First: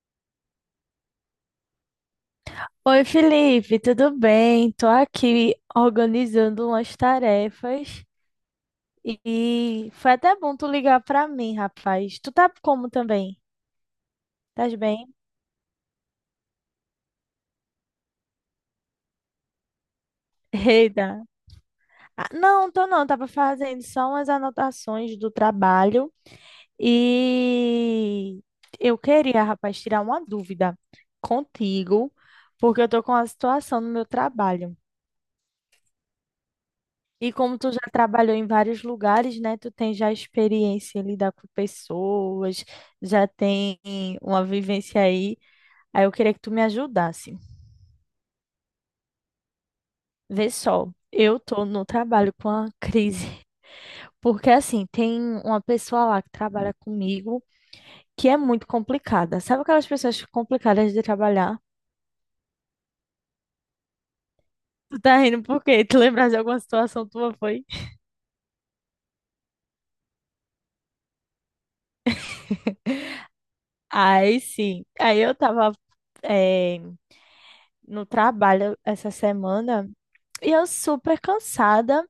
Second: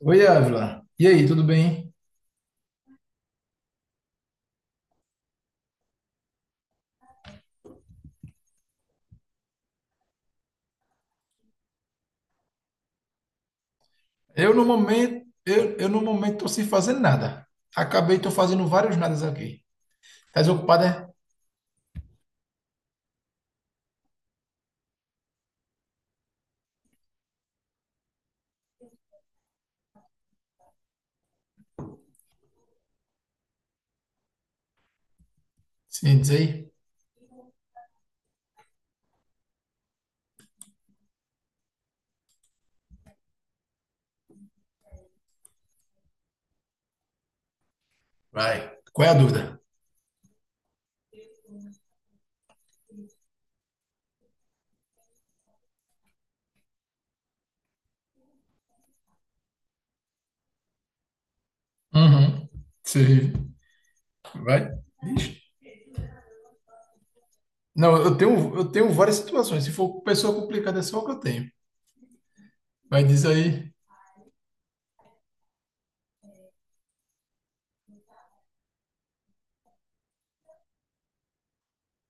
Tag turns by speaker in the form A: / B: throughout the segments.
A: Oi, Ávila. E aí, tudo bem?
B: Oi, Felipe, tudo bem? Tô aqui organizando umas tarefas e foi até bom tu ligar pra mim, rapaz. Tu tá como também?
A: Eu no
B: Tás bem?
A: momento, eu no momento tô sem fazer nada. Acabei, tô fazendo vários nadas aqui. Tá desocupado, é?
B: Eita. Ah, não, tô não, tava fazendo só umas anotações do trabalho e eu queria, rapaz, tirar uma dúvida contigo, porque eu tô com uma situação no meu trabalho.
A: Sim, diz aí.
B: E como tu já trabalhou em vários lugares, né? Tu tem já experiência em lidar com pessoas, já tem uma vivência aí. Aí eu queria que tu me ajudasse.
A: Vai. Qual é a dúvida?
B: Vê só, eu tô no trabalho com a crise, porque assim, tem uma pessoa lá que trabalha comigo que é muito complicada. Sabe aquelas pessoas complicadas de trabalhar?
A: Uhum. Sim. Vai.
B: Tu tá
A: Ixi.
B: rindo por quê? Tu lembras de alguma situação tua, foi?
A: Não, eu tenho várias situações. Se for pessoa complicada, é só o que eu tenho. Vai, diz aí.
B: Aí sim. Aí eu tava, eh, no trabalho essa semana. E eu super cansada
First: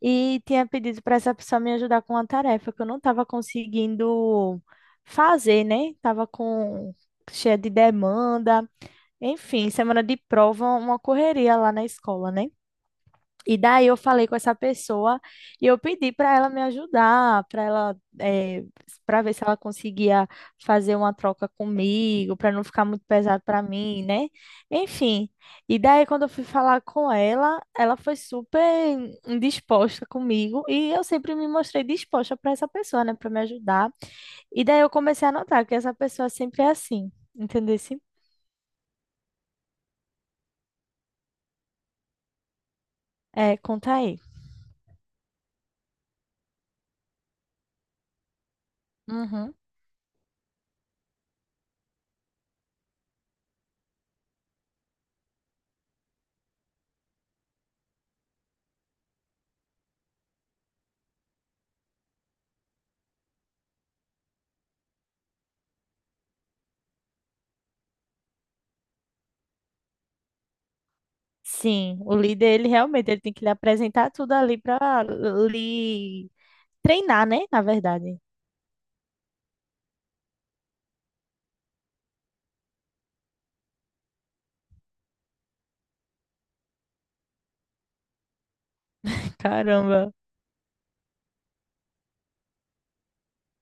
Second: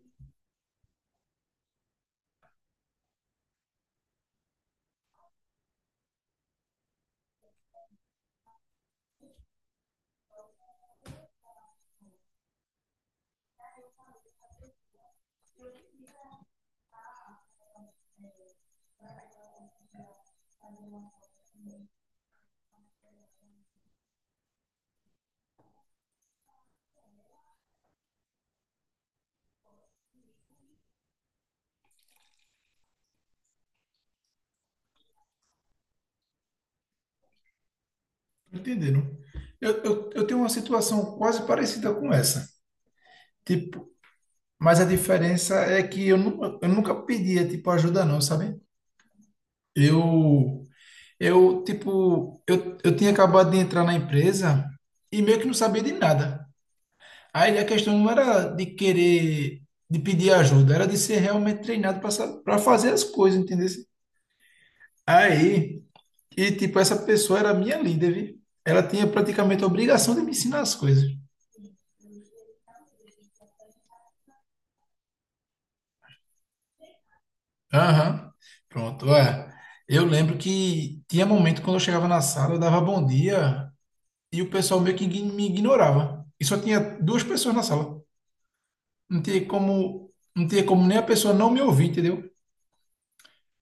B: e tinha pedido para essa pessoa me ajudar com uma tarefa que eu não estava conseguindo fazer, né? Tava com cheia de demanda. Enfim, semana de prova, uma correria lá na escola, né? E daí eu falei com essa pessoa e eu pedi para ela me ajudar, para ela, para ver se ela conseguia fazer uma troca comigo, para não ficar muito pesado para mim, né? Enfim. E daí quando eu fui falar com ela, ela foi super indisposta comigo e eu sempre me mostrei disposta para essa pessoa, né, para me ajudar. E daí eu comecei a notar que essa pessoa sempre é assim, entendeu?
A: Entenderam? Eu tenho uma situação quase parecida com essa.
B: É,
A: Tipo,
B: conta aí.
A: mas a diferença é que eu nunca pedia, tipo, ajuda não, sabe?
B: Uhum.
A: Eu... Eu, tipo, eu tinha acabado de entrar na empresa e meio que não sabia de nada. Aí a questão não era de querer, de pedir ajuda, era de ser realmente treinado para fazer as coisas, entendeu? Aí, e tipo, essa pessoa era minha líder, viu? Ela tinha praticamente a obrigação de me ensinar as coisas.
B: Sim, o líder, ele realmente ele tem que lhe apresentar tudo ali para lhe treinar, né? Na verdade.
A: Aham. Pronto, é. Eu lembro que tinha momento quando eu chegava na sala, eu dava bom dia e o pessoal meio que me ignorava. E só tinha duas pessoas na sala. Não tinha como,
B: Caramba.
A: não tinha como nem a pessoa não me ouvir, entendeu?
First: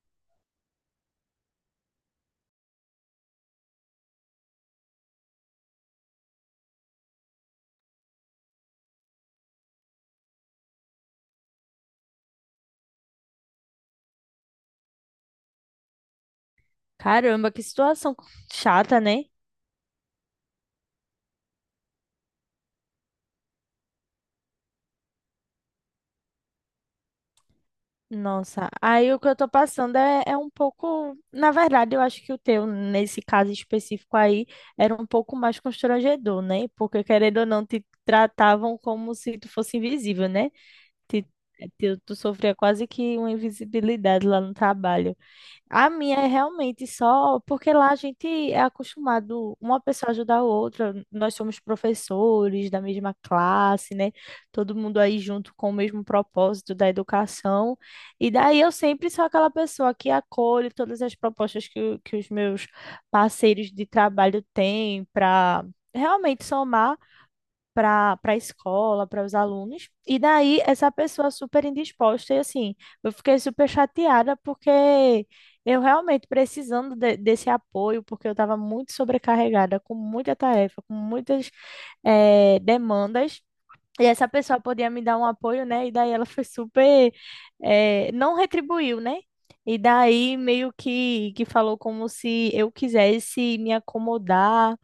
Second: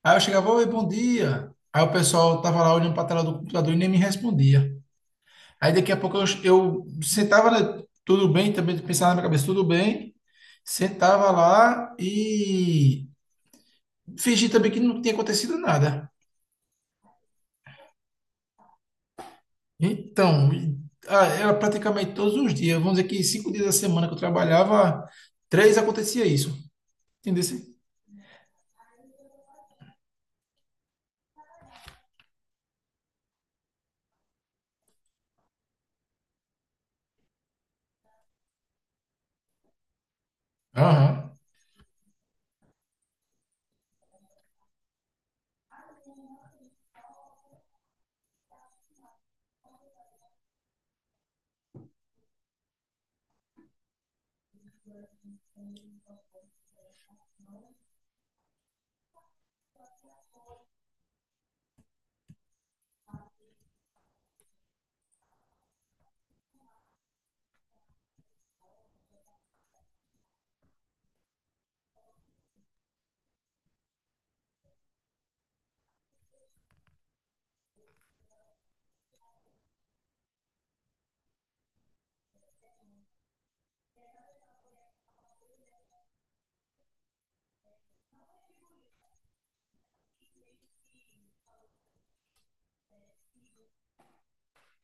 A: Aí eu chegava, oi, bom dia. Aí o pessoal tava lá olhando para a tela do computador e nem me respondia. Aí daqui a pouco eu sentava, né, tudo bem, também pensava na minha cabeça, tudo bem. Sentava lá e fingi também que não tinha acontecido nada.
B: Caramba, que situação chata, né?
A: Então, e- ah, era praticamente todos os dias. Vamos dizer que cinco dias da semana que eu trabalhava, três acontecia isso. Entendeu?
B: Nossa, aí o que eu tô passando é, é um pouco. Na verdade, eu acho que o teu, nesse caso específico aí, era um pouco mais constrangedor, né? Porque, querendo ou não, te tratavam como se tu fosse invisível, né? Te-
A: Aham.
B: tu sofria quase que uma invisibilidade lá no trabalho. A minha é realmente só porque lá a gente é acostumado uma pessoa ajudar a outra. Nós somos professores da mesma classe, né? Todo mundo aí junto com o mesmo propósito da educação. E daí eu sempre sou aquela pessoa que acolhe todas as propostas que, que os meus parceiros de trabalho têm para realmente somar para para a escola, para os alunos. E daí essa pessoa super indisposta e assim, eu fiquei super chateada porque eu realmente precisando desse apoio, porque eu estava muito sobrecarregada, com muita tarefa, com muitas demandas. E essa pessoa podia me dar um apoio, né? E daí ela foi super, não retribuiu, né? E daí meio que falou como se eu quisesse me acomodar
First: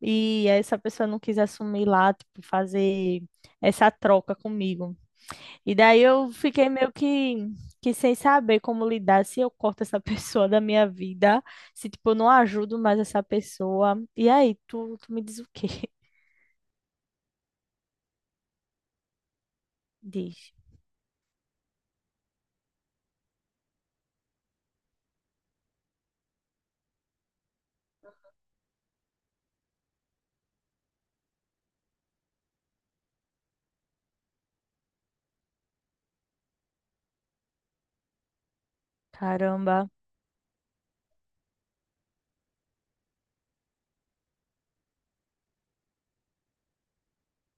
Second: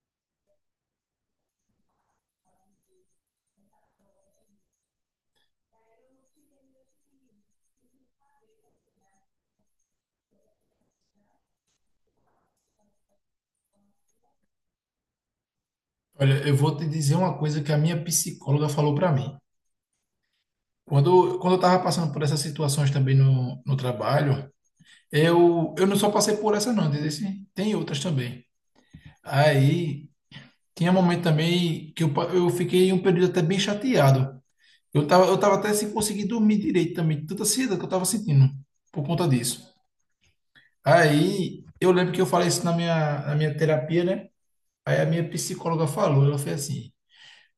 B: e essa pessoa não quis assumir lá, tipo, fazer essa troca comigo. E daí eu fiquei meio que sem saber como lidar, se eu corto essa pessoa da minha vida, se, tipo, eu não ajudo mais essa pessoa. E aí, tu me diz o quê?
A: Olha, eu vou te dizer uma coisa que a minha psicóloga falou para mim.
B: Diz.
A: Quando eu estava passando por essas situações também no trabalho, eu não só passei por essa, não, dizer assim, tem outras também. Aí, tinha momento também que eu fiquei um período até bem chateado. Eu tava até sem conseguir dormir direito também, de tanta ansiedade que eu tava sentindo por conta disso.
B: Caramba,
A: Aí, eu lembro que eu falei isso na minha terapia, né? Aí a minha psicóloga falou, ela fez assim,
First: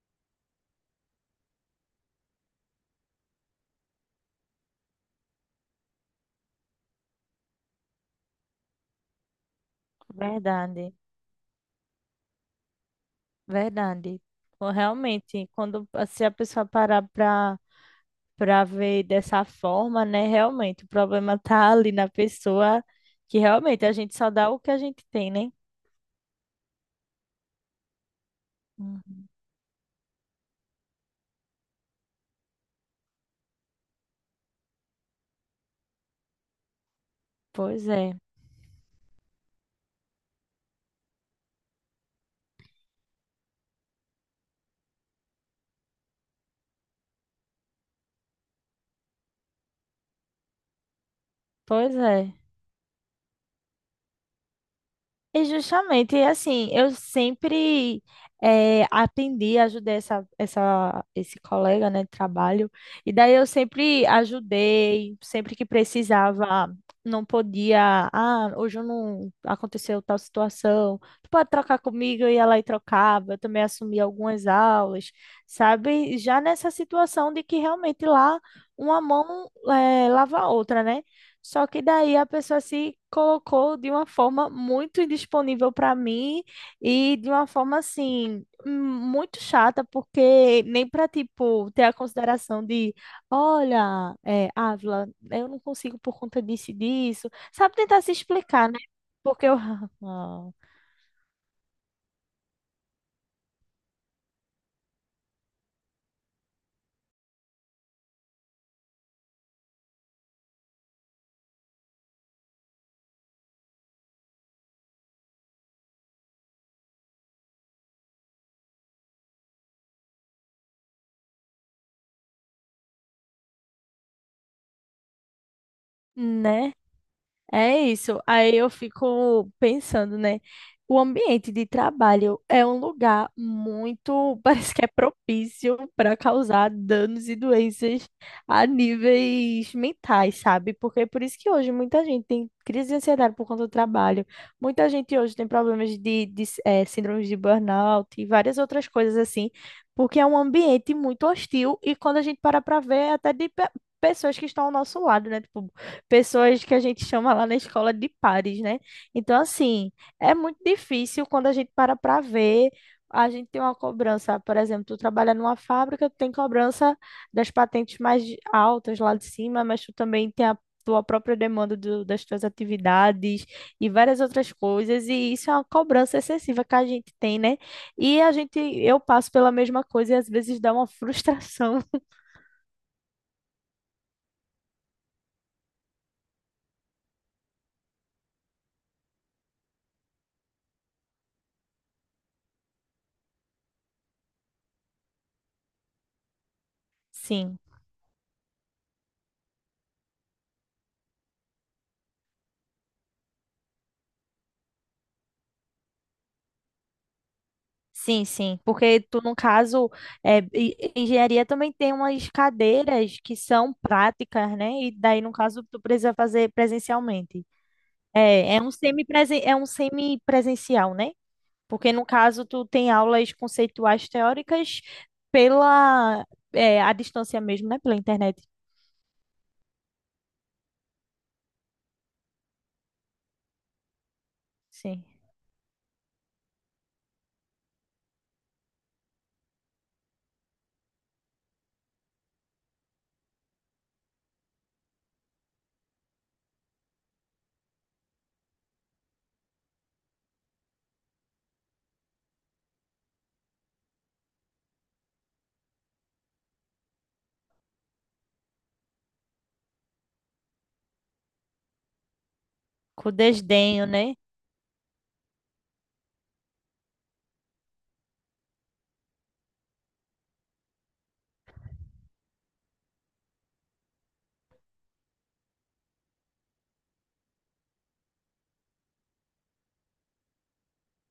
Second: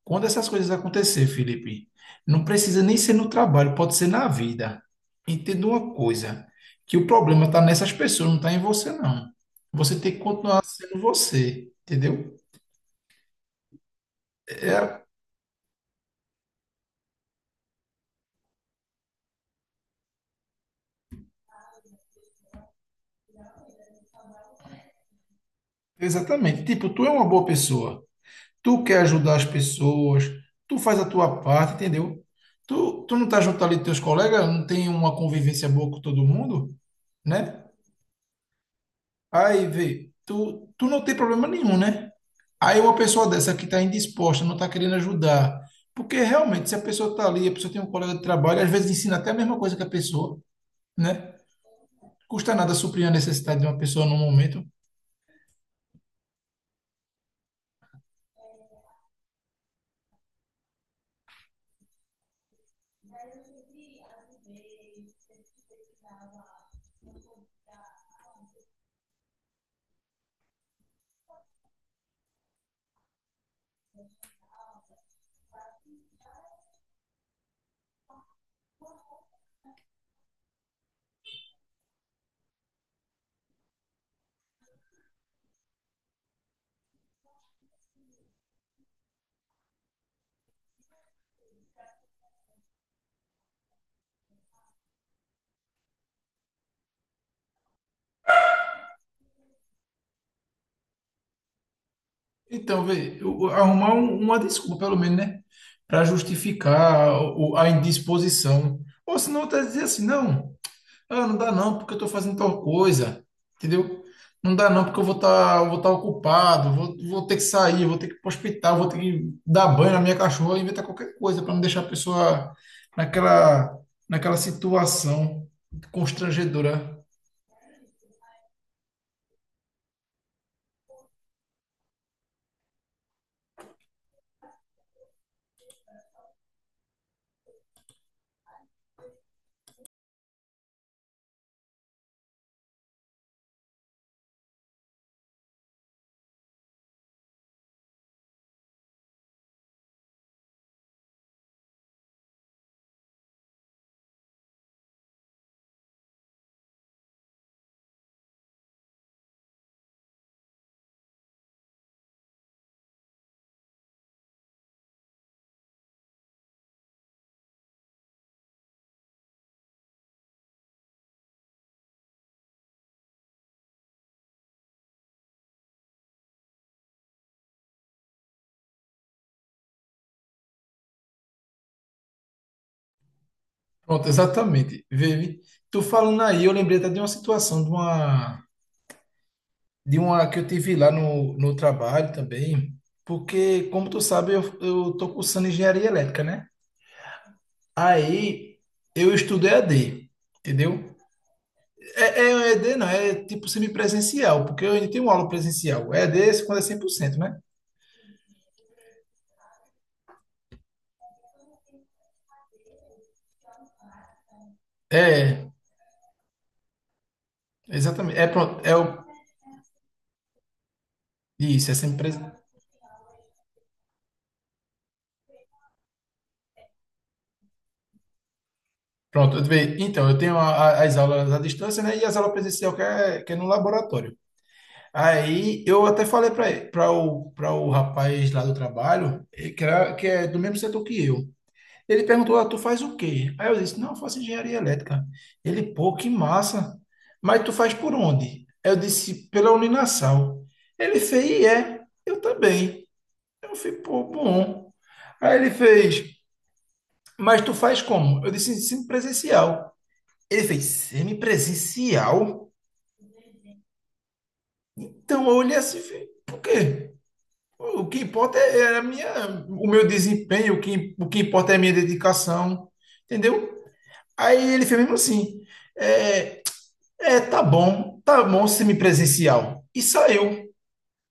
A: quando essas coisas acontecer, Felipe, não precisa nem ser no trabalho, pode ser na vida. Entenda uma coisa, que o problema está nessas pessoas, não está em você, não. Você tem que continuar
B: verdade,
A: sendo você, entendeu?
B: verdade. Pô,
A: É,
B: realmente, quando se a pessoa parar pra, pra ver dessa forma, né? Realmente, o problema tá ali na pessoa, que realmente a gente só dá o que a gente tem, né?
A: exatamente. Tipo, tu é uma boa pessoa, tu quer
B: Uhum.
A: ajudar as pessoas, tu faz a tua parte, entendeu? Tu não tá junto ali dos teus colegas, não tem uma convivência boa com todo mundo, né?
B: Pois é,
A: Aí, vê, tu não tem problema nenhum, né? Aí uma pessoa dessa que está indisposta, não está querendo ajudar. Porque realmente, se a pessoa está ali, a pessoa tem um colega de trabalho, às vezes ensina até a mesma coisa que a pessoa, né?
B: pois é.
A: Custa nada suprir a necessidade de uma pessoa num momento.
B: E justamente, e assim, eu sempre atendi, ajudei esse colega, né, de trabalho, e daí eu sempre ajudei, sempre que precisava, não podia, ah, hoje eu não aconteceu tal situação, tu pode trocar comigo, eu ia lá e trocava, eu também assumi algumas aulas, sabe? Já nessa situação de que realmente lá uma mão lava a outra, né? Só que daí a pessoa se colocou de uma forma muito indisponível para mim e de uma forma assim muito chata, porque nem para tipo ter a consideração de, olha, é, Ávila, eu não consigo por conta disso e disso, sabe tentar se explicar, né? Porque eu,
A: Então, vê, arrumar uma desculpa, pelo menos, né? Para justificar a indisposição. Ou senão, tá dizer assim, não. Ah, não dá não, porque eu estou fazendo tal coisa, entendeu? Não dá não, porque eu vou estar vou tá ocupado, vou ter que sair, vou ter que ir para o hospital, vou ter que dar banho na minha cachorra, inventar qualquer coisa para não deixar a pessoa naquela, naquela situação
B: né?
A: constrangedora.
B: É isso. Aí eu fico pensando, né? O ambiente de trabalho é um lugar muito, parece que é propício para causar danos e doenças a níveis mentais, sabe? Porque é por isso que hoje muita gente tem crise de ansiedade por conta do trabalho. Muita gente hoje tem problemas de síndromes de burnout e várias outras coisas assim, porque é um ambiente muito hostil e quando a gente para para ver, é até de pessoas que estão ao nosso lado, né? Tipo, pessoas que a gente chama lá na escola de pares, né? Então, assim, é muito difícil quando a gente para para ver. A gente tem uma cobrança, por exemplo, tu trabalha numa fábrica, tu tem cobrança das patentes mais altas lá de cima, mas tu também tem a tua própria demanda das tuas atividades e várias outras coisas, e isso é uma cobrança excessiva que a gente tem, né? E a gente, eu passo pela mesma coisa e às vezes dá uma frustração.
A: Pronto, exatamente. Vivi, tu falando aí, eu lembrei até de uma situação, de uma que eu tive lá no trabalho também, porque, como tu sabe, eu tô cursando engenharia elétrica, né?
B: Sim.
A: Aí eu estudo EAD, entendeu? É, é um EAD, não, é tipo semipresencial, porque eu ainda tenho aula presencial. EAD é quando é 100%, né?
B: Sim, sim, porque tu, no caso, é, e- engenharia também tem umas cadeiras que são práticas, né? E daí, no
A: É,
B: caso, tu precisa fazer presencialmente.
A: exatamente. É
B: É,
A: pronto,
B: é um é um semipresencial, né?
A: isso, é
B: Porque, no
A: semipresencial.
B: caso, tu tem aulas conceituais teóricas pela, é, à distância mesmo, né? Pela internet.
A: Pronto, então, eu tenho as aulas à distância, né? E as aulas presencial que é no laboratório.
B: Sim.
A: Aí eu até falei para para o rapaz lá do trabalho, que é do mesmo setor que eu. Ele perguntou, ah, tu faz o quê? Aí eu disse, não, eu faço engenharia elétrica. Ele, pô, que massa. Mas tu faz por onde? Aí eu disse, pela Uninasal. Ele fez, e é, eu também. Eu falei, pô, bom. Aí ele fez, mas tu faz como? Eu disse, semipresencial. Ele fez, semipresencial?
B: Com desdenho, né?
A: Então eu olhei assim, e falei, por quê? O que importa é a minha, o meu desempenho, o que importa é a minha dedicação, entendeu? Aí ele fez mesmo assim, é, é, tá bom semipresencial. E saiu.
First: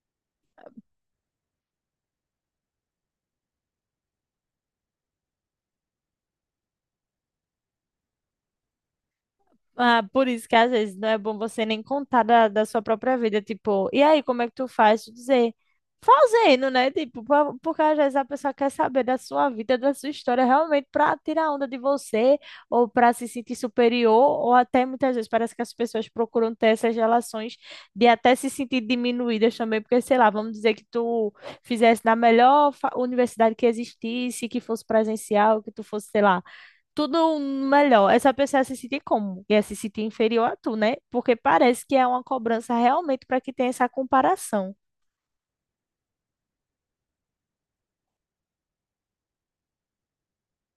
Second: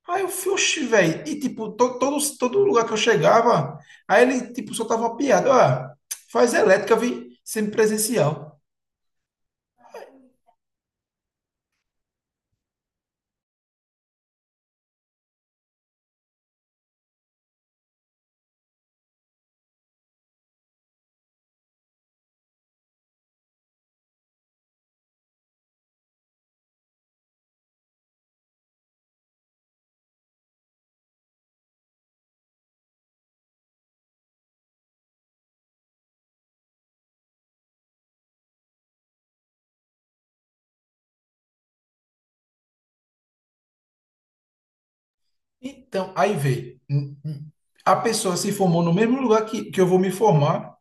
A: Aí eu fui, oxi, velho. E, tipo, todo lugar que eu chegava, aí ele, tipo, soltava uma piada. Ah, faz elétrica, vi, semipresencial.
B: Ah, por isso que às vezes não é bom você nem contar da, da sua própria vida, tipo, e aí, como é que tu faz? Tu dizer, fazendo, né? Tipo, porque às vezes a pessoa quer saber da sua vida, da sua história, realmente para tirar onda de você, ou para se sentir superior, ou até muitas vezes parece que as pessoas procuram ter essas relações de até se sentir diminuídas também, porque, sei lá, vamos dizer que tu fizesse na melhor universidade que existisse, que fosse presencial, que tu fosse, sei lá tudo um melhor. Essa pessoa se sentir como? E é se sentir inferior a tu, né? Porque parece que é uma cobrança realmente para que tenha essa comparação.
A: Então, aí vê, a pessoa se formou no mesmo lugar que eu vou me formar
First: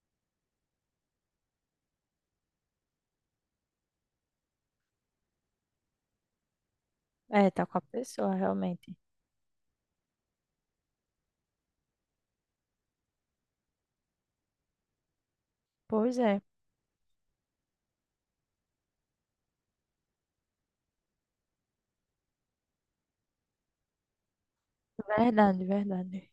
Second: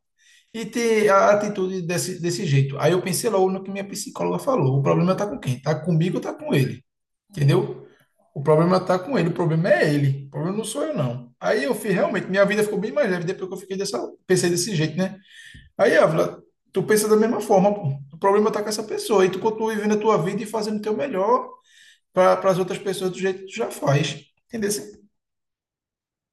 A: e ter a atitude desse jeito. Aí eu pensei logo no que minha psicóloga falou. O problema tá com quem? Tá comigo ou tá com ele?
B: É, tá com a
A: Entendeu?
B: pessoa,
A: O problema
B: realmente.
A: tá com ele, o problema é ele. O problema não sou eu, não. Aí eu fiz, realmente, minha vida ficou bem mais leve depois que eu fiquei dessa, pensei desse jeito, né? Aí,
B: Pois é,
A: Ávila, tu pensa da mesma forma, pô. O problema tá com essa pessoa. E tu continua vivendo a tua vida e fazendo o teu melhor para as outras pessoas do jeito que tu já faz. Entendeu?
B: verdade, verdade.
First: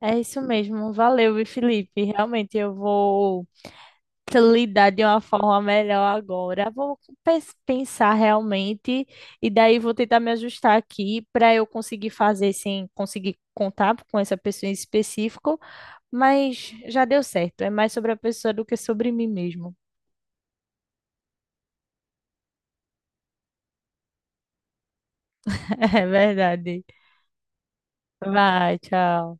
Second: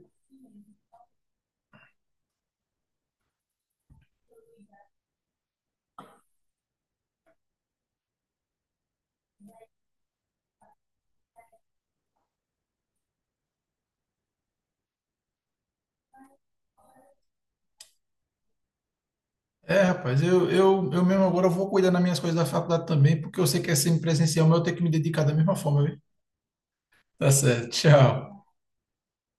B: É isso mesmo. Valeu, viu, Felipe. Realmente eu vou te lidar de uma forma melhor agora. Vou pensar realmente e daí vou tentar me ajustar aqui para eu conseguir fazer sem conseguir contar com essa pessoa em específico. Mas já deu certo. É mais sobre a pessoa do que sobre mim mesmo.
A: É, rapaz, eu mesmo agora vou cuidar das minhas coisas da faculdade também, porque eu sei que é semipresencial, mas eu tenho que me dedicar da mesma forma, viu?
B: É verdade.
A: Tá certo, tchau.
B: Vai, tchau.